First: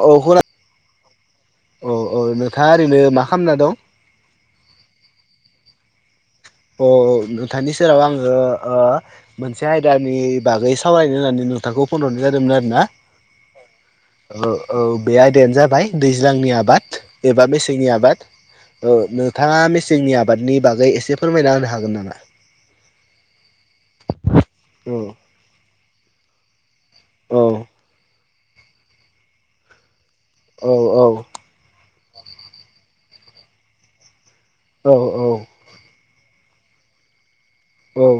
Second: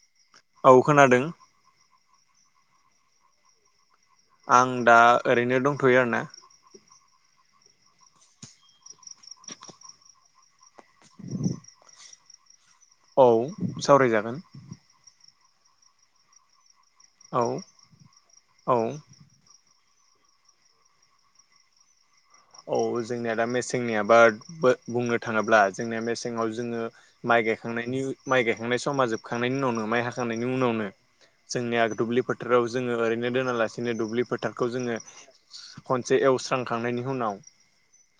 औ [unintelligible] औ औ नोंथाङा ओरैनो मा खालामना दं आं दा ओरैनो दंथ'यो आरोना अ नोंथांनि सेराव आङो ओ मोनसे आयदानि बागै सावरायनो होननानै नोंथांखौ फन हरनाय जादोंमोन आरो ना सावरायजागोन औ औ बे नो जाबाय दैज्लांनि आबाद औ एबा मेसेंनि आबाद औ नोंथाङा म जोंनि आबादनि बागै एसे फोरमायना होनो हागोन नामा औ जोंनिया दा मेसेंनि आबाद औ बुंनो थाङोब्ला जोंनिया मेसेङाव जोङो औ माइ गायखांनायनि माइ गायखांनाय समा जोबखांनायनि उनावनो माइ हाख खांनायनि औ उनावनो जोंनि आ दुब्लि फोथाराव जोङो ओरैनो दोनालासिनो दुब्लि फोथार फोटारखौ औ जोङो खनसे एवस्रांखांनायनि उनाव औ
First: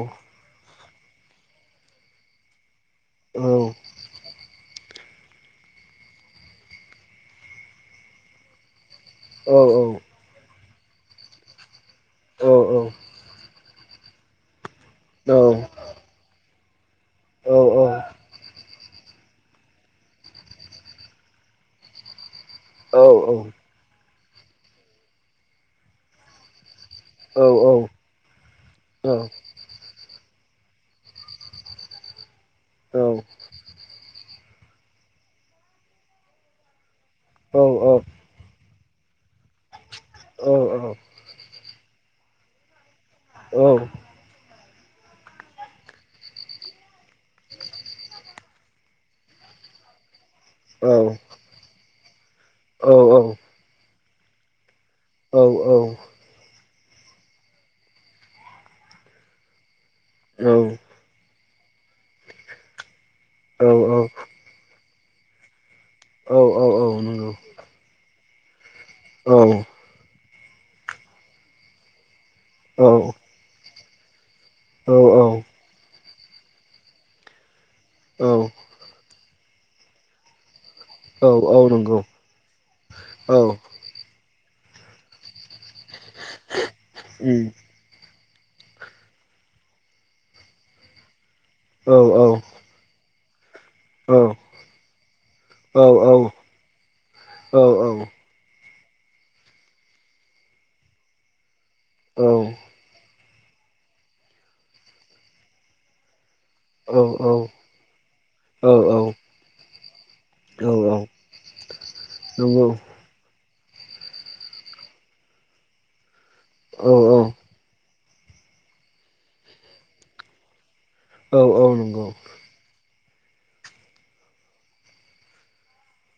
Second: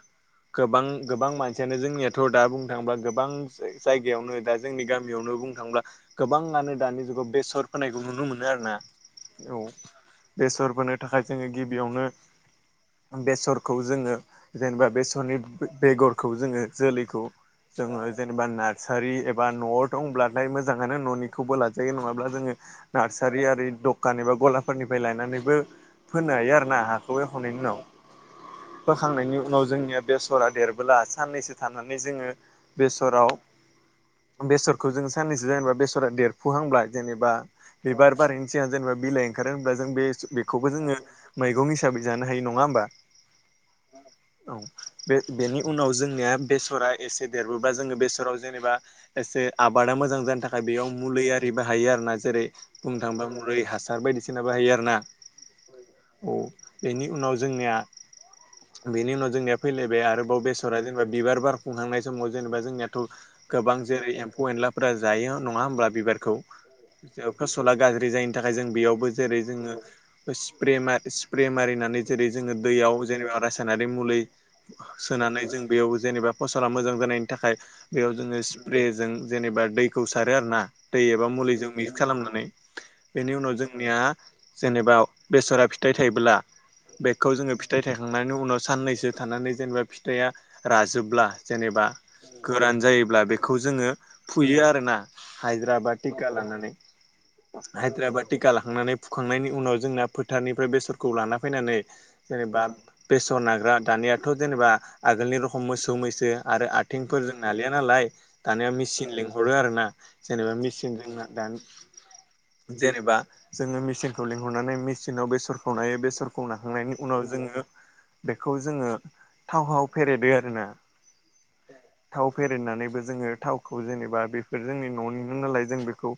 गोबां गोबां मानसियानो जोंनियाथ' दा बुंनो थाङोब्ला गोबां औ जायगायावनो दा जोंनि गामि यावनो बुंनो थाङोब्ला गोबाङानो दानि जुगाव बेसर फोनायखौ नुनो मोनो आरो ना औ बेसर फोनो थाखाय जोङो गिबियावनो औ बेसरखौ जोङो जेनेबा बेसरनि बेगरखौ जोङो जोलैखौ जोङो औ जेनेबा नार सारि एबा न'आव दंब्लाथाय मोजाङानो न'निखौबो लाजायो नङाब्ला जोङो नार्सारि आरि दखान एबा गलाफोरनिफ्राय लायनानैबो फोनो हायो आरो ना हा खौ एवखनायनि उनाव फोखांनायनि उनाव जोंनिया बेसरा देरबोला साननैसो थानानै जोङो बेसराव बेसरखौ जों साननैसो जेनेबा बेसरा देरफुहांब्ला जेनेबा बिबार बारनायनि सिगां जेनेबा बिलाइ ओंखारो होनब्ला जों बे बेखौबो जोङो मैगं हिसाबै जानो हायो नङा होमबा औ औ बे बेनि उनाव जोंनिया बेसरा एसे देरबोबा जोङो बेसराव जेनेबा एसे आब- बादा मोजां जानो थाखाय बेयाव औ मुलै आरि बाहायो आरो ना जेरै औ बुंनो थाङोबा मुलि हासार बायदिसिना बाहायो आरोना औ औ बेनि उनाव जोंनिया बेनि उनाव जोंनिया फैलायबाय आरोबाव बेसरा जेनेबा बिबार बार- फुहांनाय समाव जेनेबा जोंनियाथ' औ गोबां जेरै एम्फौ एनलाफोरा जायो नङा होमबा औ बिबारखौ औ नंगौ फसला गाज्रि जायिनि थाखाय जों बेयावबो औ नंगौ औ जेरै उम जोङो स्प्रे मा स्प्रे मारिनानै जेरै जोङो औ दैयाव जेनेबा रासायनारि मुलै औ सोनानै जों बेयाव जेनेबा फसला मोजां जानायनि थाखाय बेयाव औ जोङो स्प्रे जों जेनेबा दैखौ सारो आरो ना दै औ एबा औ मुलैजों मिक्स नंगौ खालामनानै बेनि औ उनाव जोंनिया जेनेबा बेसरा फिथाइ थाइबोला औ बेखौ जोङो नंगौ फिथाइ थायखांनाय- नि उनाव साननैसो थानानै जेनेबा फिथाइआ राजोबब्ला जेनेबा औ गोरान जायोब्ला बेखौ खौ जोङो फुयो आरोना हाजिरा औ नंगौ औ बा नंगौ औ टिका लानानै औ औ नंगौ औ हाजिरा बा टिका ला- खांनानै फुखांनायनि उनाव जोंना फोथारनिफ्राय बेसरखौ लाना फैनानै जेनेबा बेसर नाग्रा दानियाथ' जेनेबा आगोलनि रखम मोसौ मैसो आरो औ औ नंगौ औ आथिंफोर जों नालिया नालाय दानिया औ मेचिन लिंहरो आरो ना जेनेबा मेचिन जोंना दानि जेनेबा जोङो मेसिनखौ लिंहरनानै मेचिनाव बेसरखौ नायो बेसरखौ नाखांनायनि उनाव जोङो बेखौ जोङो थावहाव फेरेदो आरो ना औ औ नंगौ जोङो थावखौ जेनेबा बेफोर जोंनि न'नि नो नालाय जों बेखौ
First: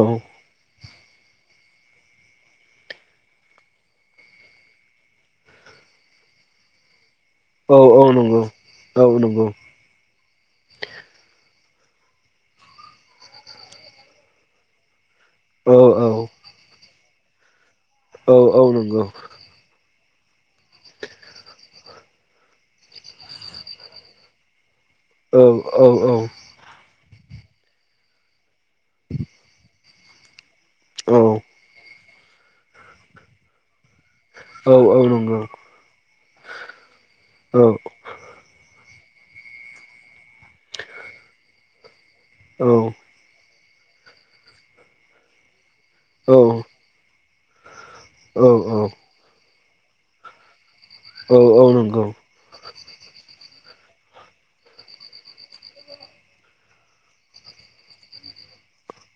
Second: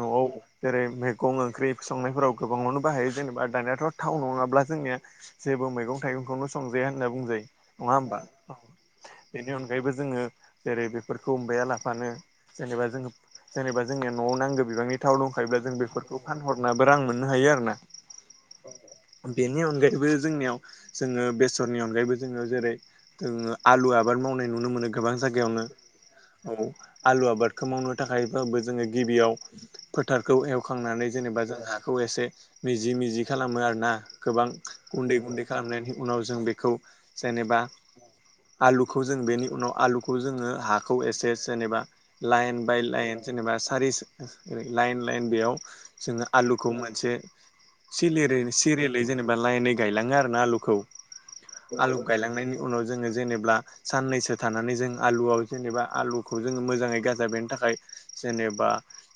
न'आव जेरै मै- गं ओंख्रि संनायफोराव गोबाङावनो बाहायो जेनेबा दानियाथ' थाव नङाब्ला जोंनिया जेबो मैगं थाइगंखौनो संजाया होनना बुंजायो नङा होमबा बेनि अनगायैबो जोङो जेरै बेफोरखौ अमबाया लाफानो जेनेबा जों जेनेबा जोंनि न'आव नांगौ बिबांनि थाव दंखायोब्ला जों बेफोरखौ फानहरनाबो रां मोननो हायो आरो ना बेनि अनगायैबो जोंनियाव जोङो बेसरनि अनगायैबो जोङो जेरै जों आलु आबाद मावनाय नुनो मोनो गोबां जायगायावनो औ आलु आबादखौ मावनो थाखायबाबो जोङो गिबियाव फोथारखौ एव- खांनानै जेनेबा जों हाखौ एसे मिजि मिजि खालामो आरोना गोबां गुन्दै गुन्दै खालामनायनि उनाव जों बेखौ जेनेबा आलु खौ जों बेनि उनाव आलुखौ जोङो हाखौ एसे एसे जेनेबा लायेन बाय लायेन जेनेबा सारि ओ लाइन लाइन बेयाव जोङो आलुखौ मोनसे सिलिरै सिरियलै जेनेबा लाइनै गायलाङो आरो ना आलुखौ औ औ आलु नंगौ गायलांनायनि उनाव जोङो जेनेब्ला साननैसो थानानै जों आलुआव जेनेबा आलुखौ जोङो मोजाङै गाजा बेरनो थाखाय जेनेबा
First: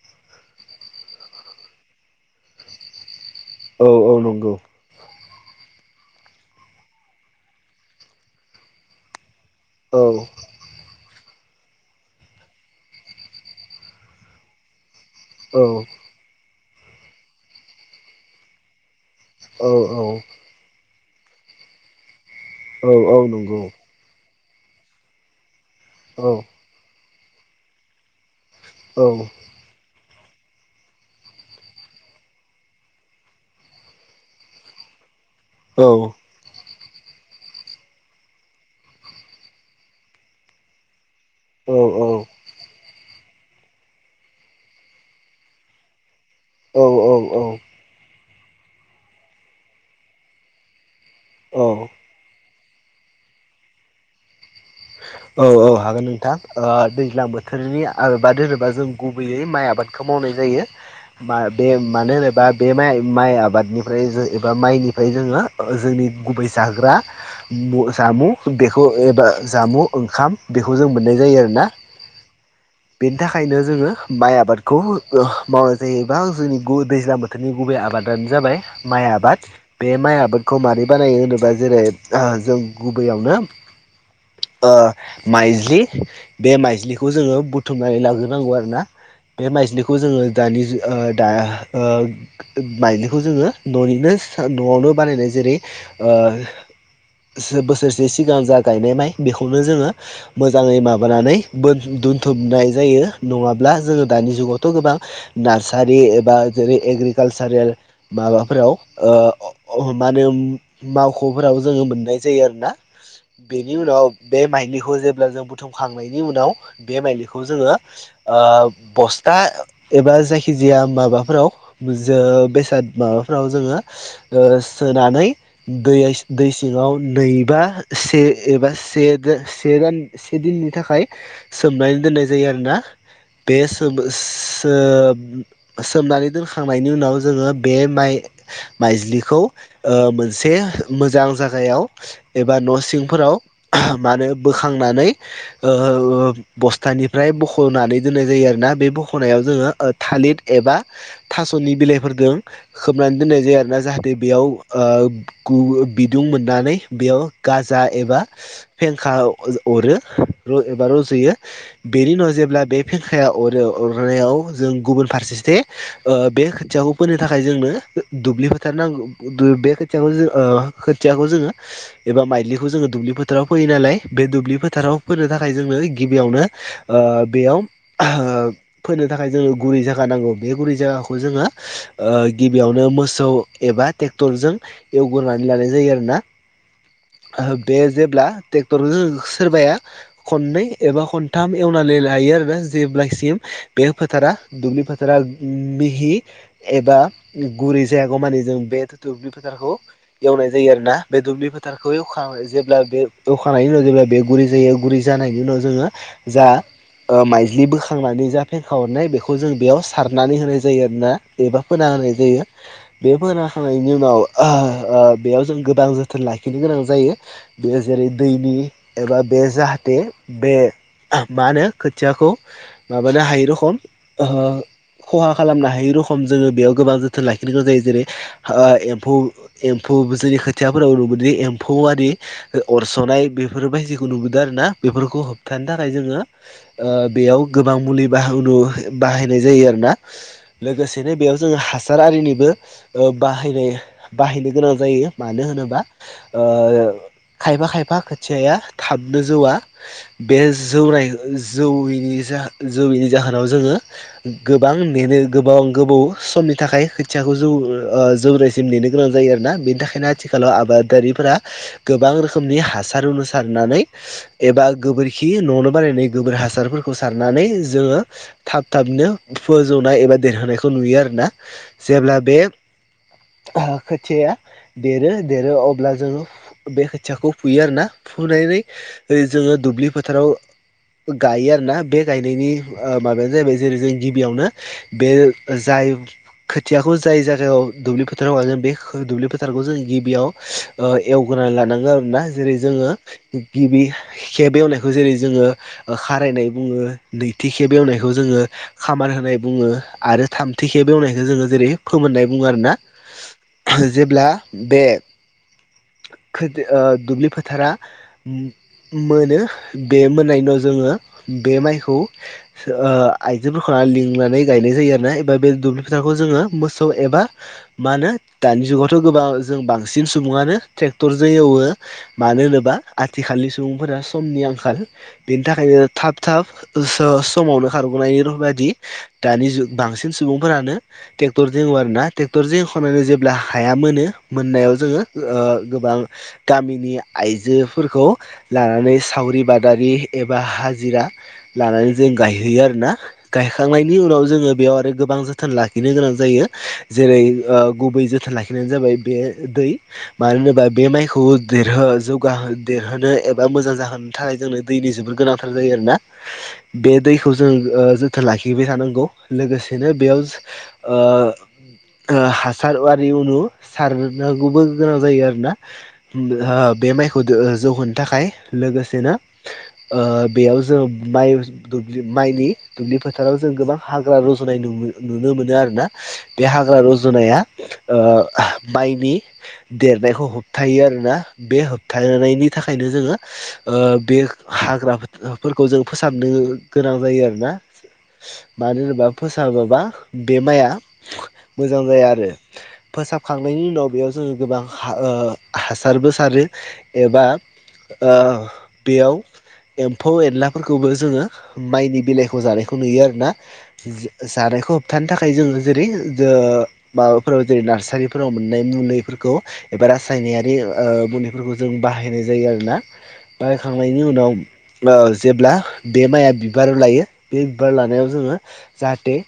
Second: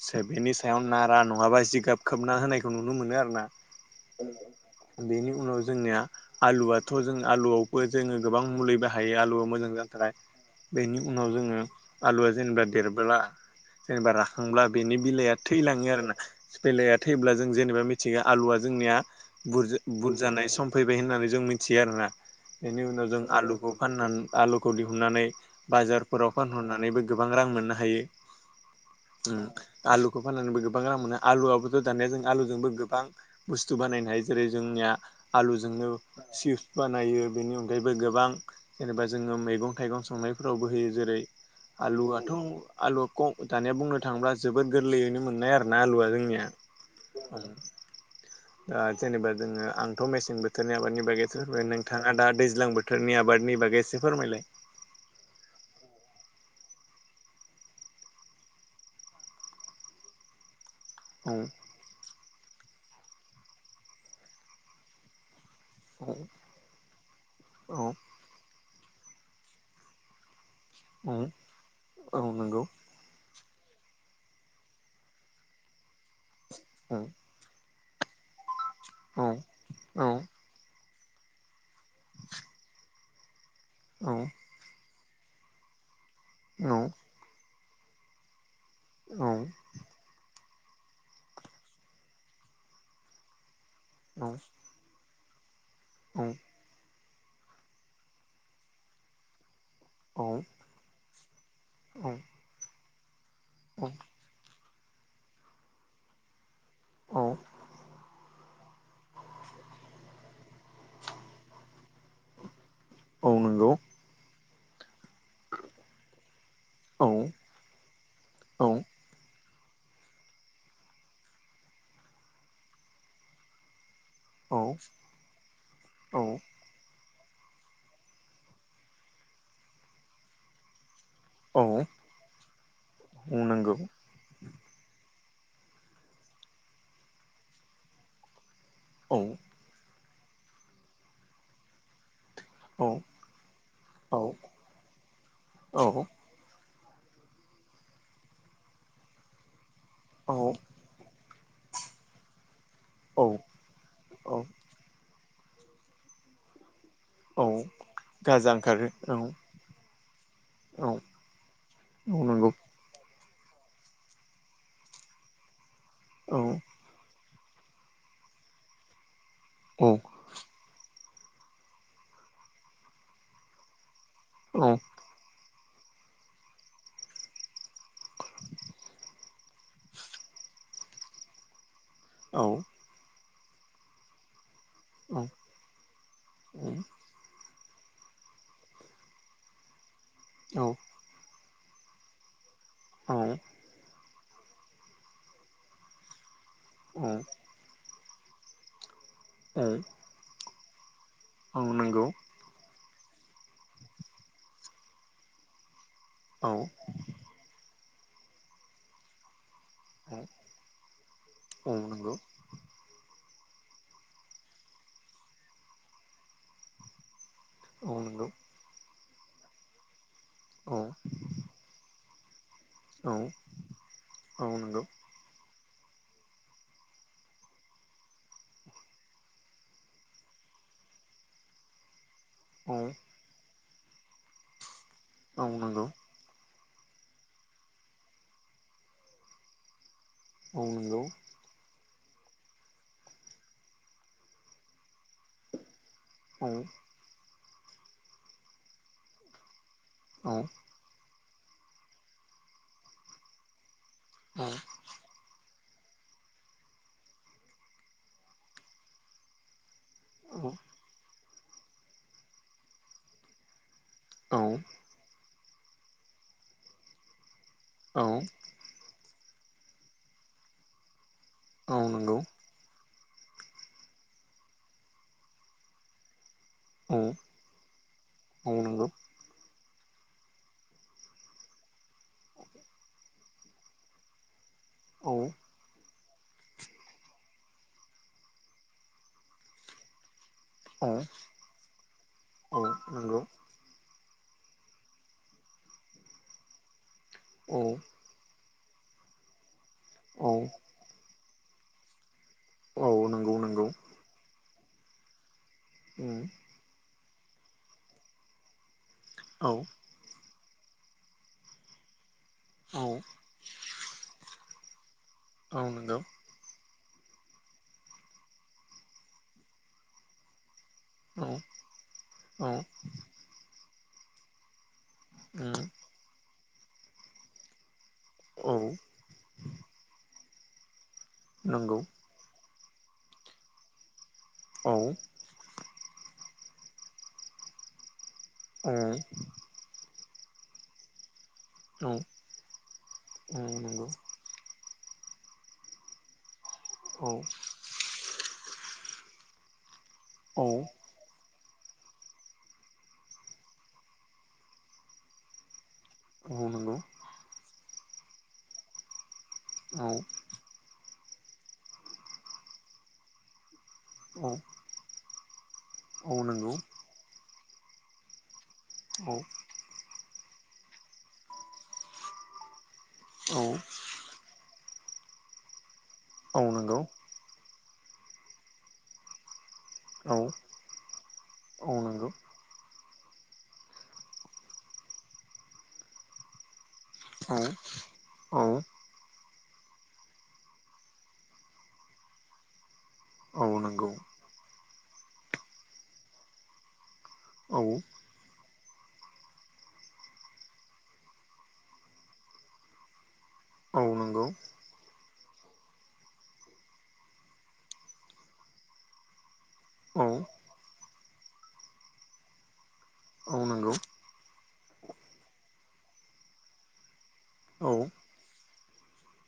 से बेनि सायाव नारा नङाबा जिगाब खोबना होनायखौ नुनो मोनो आरो ना औ औ नंगौ उनाव जोंनिया आलुआथ' जों आलुआवबो जोङो गोबां मुलै बाहायो आलुआव मोजां जानो औ थाखाय बेनि उनाव जोङो आलुआ जेनेबा देरबोला जेनेबा राखांब्ला बेनि बिलाइआ औ थैलाङो आरोना बिलाइया थैब्ला जों जेनेबा मिथिगो आलुआ जोंनिया औ बुरजा बुरजानाय सम फैबाय होननानै जों मिनथियो आरोना बेनि औ उनाव औ जों नंगौ औ आलुखौ फानना आलुखौ दिहुननानै बाजारफोराव औ फानहरनानैबो गोबां रां मोननो हायो औ उम आलु खौ फाननानैबो गोबां रां मोनो आलुआबोथ' दानिया जों आलुजोंबो गोबां बुस्थु बानायनो हायो जेरै जोंनिया औ आलुजोंनो औ सिपस बानायो बेनि अनगायैबो गोबां जेनेबा जोङो मैगं थाइगं संनायफोरावबो होयो जेरै औ आलुआथ' आलुवआ खम दानिया बुंनो थाङोब्ला जोबोद गोरलैयैनो मोननाय आरोना आलुवआ जोंनिया उम दा जेनेबा जोङो आंथ' मेसें बोथोरनि आबादनि बागै औ फोरमायबाय नोंथाङा दा दैज्लां बोथोरनि आबादनि बागै एसे फोरमायलाय [inaudible] औ औ हागोन नोंथां ओ दैज्लां बोथोरनि आबाद होनोबा जों गुबैयै माइ आबादखौ मावनाय जायो औ मा बे मानो होनोबा बे माइ माइ आबादनिफ्राय जो एबा माइनिफ्राय जोङो जोंनि औ गुबै जाग्रा औ मु जामु बेखौ एबा जामु ओंखाम बेखौ जों औ मोननाय जायो आरोना औ नंगौ बेनि थाखाय खायनो जोङो माइ आबादखौ ओ मावनाय जायोबा जोंनि गु औ दैज्लां बोथोरनि गुबै आबाद आबादानो जाबाय माइ आबाद बे औ माइ आबादखौ मारै बानायो होनोबा जेरै ओ जों गुबैयावनो औ ओ माइज्लि बे औ माइज्लिखौ जोङो बुथुमनानै लाग्रोनांगौ आरो आरोना औ बे माइजलिखौ जोङो दानि जु ओ दा ओ माइजलिखौ जोङो न'निनो न'आवनो बानायनाय जेरै ओ बोसोरसे सिगां जा गायनाय माइ बेखौनो जोङो मोजाङै माबानानै बोन औ दोनथुमनाय जायो नङाब्ला औ जोङो दानि जुगाव थ' गोबां नार्सारि एबा जेरै औ एग्रिकालसारेल माबा फोराव ओ मा होनो मावख'फोराव जोङो मोननाय जायो आरो ना औ नंगौ बेनि उनाव बे माइलिखौ जे- ब्ला जों बुथुमखांनायनि उनाव बे औ माइलिखौ जोङो ओ औ बस्था एबा जायखिजाया माबाफोराव जो बेसाद माबाफोराव जोङो औ ओ सोनानै दै औ दै सिङाव नैबा से एबा से से दान से दिननि थाखाय औ सोमनानै दोननाय जायो आरोना औ बे नंगौ सोम- ओ सोमनानै दोनखांनायनि उनाव जोङो बे माइ औ माइज्लिखौ ओ मोनसे मोजां जागायाव एबा न' औ सिंफोराव औ माहोनो बोखांनानै औ ओ बस्थानिफ्राय बख'नानै दोननाय जायो आरोना बे बख'नायाव जोङो ओ थालिद एबा थास'नि बिलाइफोरदों खोबनानै औ दोननाय जायो आरोना जाहाथे औ बेयाव ओ गु बिदुं मोननानै बेयाव औ गाजा एबा गाजा ओंखारो फेंखा औ अरो र औ एबा रज'यो बेनि औ उनाव नंगौ जेब्ला बे फें- खाया अरो अरनायाव जों गुबुन फारसेथि ओ औ बे खोथियाखौ फोनो थाखाय जोंनो दुब्लि फोथार नांगौ दु बे औ खोथियाखौ जों ओ खोथियाखौ जोङो एबा माइलिखौ जोङो दुब्लि फोथाराव फोयो नालाय बे दुब्लि औ फोथाराव फोनो थाखाय थाखाय जोङो गिबियावनो बेयाव फैनो थाखाय जोङो गुरै जायगा नांगौ बे गुरै जायगाखौ जोङो औ गिबियावनो मोसौ एबा ट्रेक्टरजों एवगोरनानै लानाय जायो आरोना बे जे- ब्ला ट्रेक्टरजों सोरबाया औ खननै एबा खनथाम एवनानै लायो आरोना औ जेब्लायसिम बे फोथारा दुब्लि फोथारा मिहि एबा गुरै जायागौमानि जों बे थुब्लि फोथारखौ एवनाय जायो आरो ना बे दुब्लि फोथारखौ नंगौ एवखां जेब्ला बे एवखांनायनि उनाव जेब्ला बे गुरै जायो गुरै जानायनि उनाव जोङो जा औ औ ओ माइज्लि बोखांनानै जा फेंखा हरनाय बेखौ जों बेयाव सारनानै होनाय जायो आरोना एबा औ फोना नंगौ होनाय जायो बे फोना होखांनायनि उनाव ओ बेयाव जों गोबां जोथोन लाखिनो गोनां जायो बे औ जेरै नंगौ दैनि एबा बे जाहाथे बे औ मा होनो खोथियाखौ औ माबानो हायै रखम ओ औ नंगौ खहा खालामनो हायै रखम जोङो बेयाव गोबां जोथोन लाखिनो गोनां जायो जेरै ओ एमफौ एम्फौ जोंनि खोथियाफोर नुनो मोनोदि एम्फौ आरि औ अरस'नाय बेफोरबायदिखौ नुबोदों आरोना बेफोरखौ औ होबथानो थाखाय नंगौ जोङो ओ बेयाव गोबां मुलि बाहु बाहायनाय जायो आरोना औ नंगौ औ लोगोसेनो बेयाव जोङो हासा हासार आरिनिबो बाहायनाय बाहायनो गोनां जायो मानो होनोबा ओ खायफा खायफा खोथियाया थाबनो जौआ औ बे जौनाय जौयैनि जौयैनि जाहोनाव जोङो गोबां नेनो गोबां गोबाव समनि थाखाय खोथियाखौ जौ जौनायसिम नेनो गोनां जायो आरोना बेनि थाखाय बेखायनो औ आथिखालाव आबादारिफोरा गोबां रोखोमनि हासार उनाव सारनानै औ औ एबा गोबोरखि खि न'वावनो बानायायनाय गोबोर हासारफोरखौ सारनानै जोङो औ थाब थाबनो फोजौनाय एबा देरहोनायखौ नुयो आरोना औ जेब्ला नंगौ बे खोथिया देरो देरो अब्ला जोङो बे औ खोथियाखौ फुयो आरोना औ फुनानै नंगौ ओ जोङो दुब्लि फोथाराव गायो आरोना बे गायनायनि ओ माबायानो जाहैबाय जेरै जों गिबियावनो बे औ जाय खोथियाखौ जाय जागायाव दुब्लि फोथाराव गायगोन बे दुब्लि फोथारखौ जों गिबियाव ओ औ एवग्रोनानै लानांगौ आरोना जेरै औ जोङो नंगौ गिबि खेब एवनायखौ जेरै जोङो खारायनाय बुङो नैथि औ खेब एवनायखौ जोङो खामार होनाय बुङो आरो औ थामथि खेब एवनायखौ जोङो जेरै फोमोननाय बुङो आरोना औ नंगौ नंगौ जेब्ला बे उम खोथि ओ दुब्लि फोथारा मोनो औ बे मोननायनि उनाव जोङो बे माइखौ औ ओ आइजोफोरखौ लिंनानै गायनाय जायो आरो नाय एबा बे औ दुब्लि नंगौ फोथारखौ जोङो मोसौ एबा मा होनो दानि जुगावथ' गोबां जों बांसिन सुबुङानो ट्रेक्टर औ जो एवो मानो औ होनोब्ला आथिखालनि सुबुंफोरा समनि आंखाल बेनि उम थाखायनो थाब थाब ओ स समावनो खारग'नायनि र औ बायदि दानि जुग बांसिन सुबुंफोरानो ट्रेक्टर जो एवो नंगौ आरोना ना ट्रेक्टर एवखांनानै जेब्ला हाया मोनो औ मोननायाव औ जोङो ओ गोबां गामिनि आइजोफोरखौ लानानै सावरि बादारि एबा हाजिरा औ लानानै जों गायहैयो आरोना औ नंगौ गायखांनायनि उनाव जोङो बेयाव आरो गोबां जोथोन लाखिनो गोनां जायो औ जेरै ओ गुबै जोथोन लाखिनायानो जाबाय बे दै मानो औ होनोबा बे माइखौ देरहो जौगा देरहोनो एबा मोजां जाहोनो थाखाय जोंनो दैनि जोबद गोनांथार जायो आरोना औ नंगौ बे दैखौ जों जोथोन लाखिबाय थानांगौ औ लोगोसेनो बेयाव ओ हासार आरि उनु औ सारनांगौबो गोनां जायो आरोना औ नंगौ औ नंगौ बे माइखौ जौहोनो थाखाय औ नंगौ औ लोगोसेनो बेयाव जोङो माइ द्लि माइनि दुब्लि फोथाराव औ जों गोबां हाग्रा रजुनाय नु नुनो मोनो आरो ना औ बे हाग्रा नंगौ रजुनाया माइनि देरनायखौ होब थायो आरोना बे औ होबथानायनि थाखाय थाखायनो जोङो बे हाग्राफोरखौ जों फोसाबनो गोनां जायो आरोना मानो होनोबा फोसाबोबा बे माइआ मोजां जाया आरो औ फोसाबखांनायनि उनाव नंगौ बेयाव जोङो गोबां हासारबो सारो एबा औ नंगौ औ बेयाव एम्फौ एनलाफोरखौबो जोङो माइनि बेलाइखौ जानायखौ नुयो आरोना जानायखौ होबथानो थाखाय जोङो जेरै माबाफोराव जेरै नार्सारिफोराव मोननाय नुनायफोरखौ रासायनायारि मुलिफोरखौ जों बाहायनाय जायो आरोना औ बारायखांनायनि उनाव जेब्ला बे माइआ बिबाराव लायो बे बिबार लानायाव जोङो जाहाथे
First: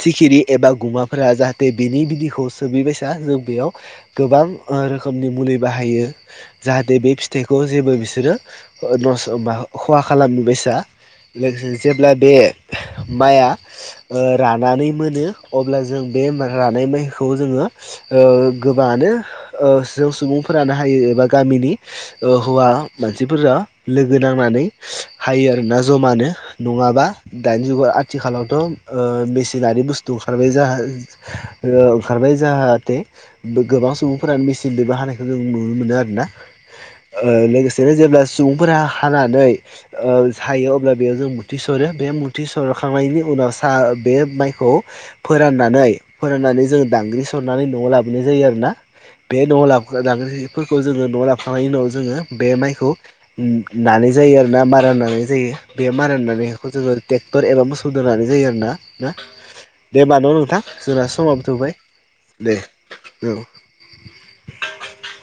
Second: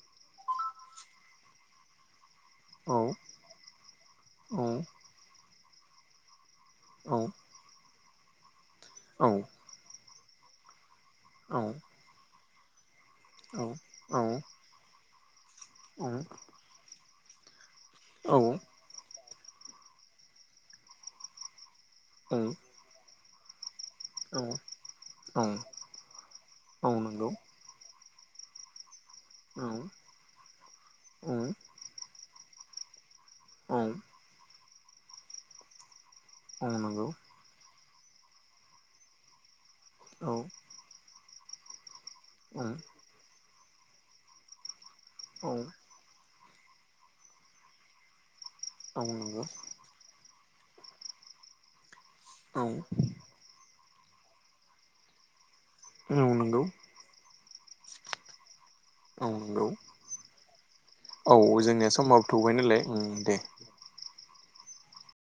सिखिरि एबा गुमाफोरा जाहाथे बिनि बिदिखौ सोबिबायसा जों बेयाव गोबां रोखोमनि मुलि बाहायो जाहाथे औ बे फिथाइखौ जेबो बिसोरो औ खहा खालामनो बसा औ लोगोसे जेब्ला बे माइआ औ औ रानानै मोनो अब्ला जों बे रानाय माइखौ जोङो गोबाङानो जों सुबुंफोरानो हायो एबा गामिनि औ हौवा मानसिफोरा लोगो औ नांनानै औ हायो आरोना जमानो औ नङाबा नंगौ दानि जुगाव आ आथिखालावथ' औ मेसिनारि बुस्थु ओंखारबाय जा औ नंगौ ओंखारबाय जाहाथे औ गोबां सुबुंफोरानो मेचनजोंबो हानायखौ जों नुनो मोनो आरोना उम नंगौ जेरै जेब्ला सुबुंफोरा हानानै औ सायो अब्ला बेयाव जों मुथिसरो बे मुथि सरखांनायनि उनाव सा बे माइखौ फोराननानै फोर नानै जोंङो दांग्रि सरनानै न'आव लाबोनाय जायो आरोना बे नंगौ न'आव लाबोनानै दांग्रि फोरखौ जोङो न' लाखांनायनि उनाव जोङो बे औ माइखौ नानाय जायो आरो ना मारा लानाय जायो बे मारा नानायखौ जोङो ट्रेक्टर एबा मोसौजों लानाय जायो आरो ना नंगौ दे होमबा न नोंथां जोंना औ समावबोथ' जोबबाय जोंनिया समाबो थौबाय दे नालाय उम दे औ [inaudible]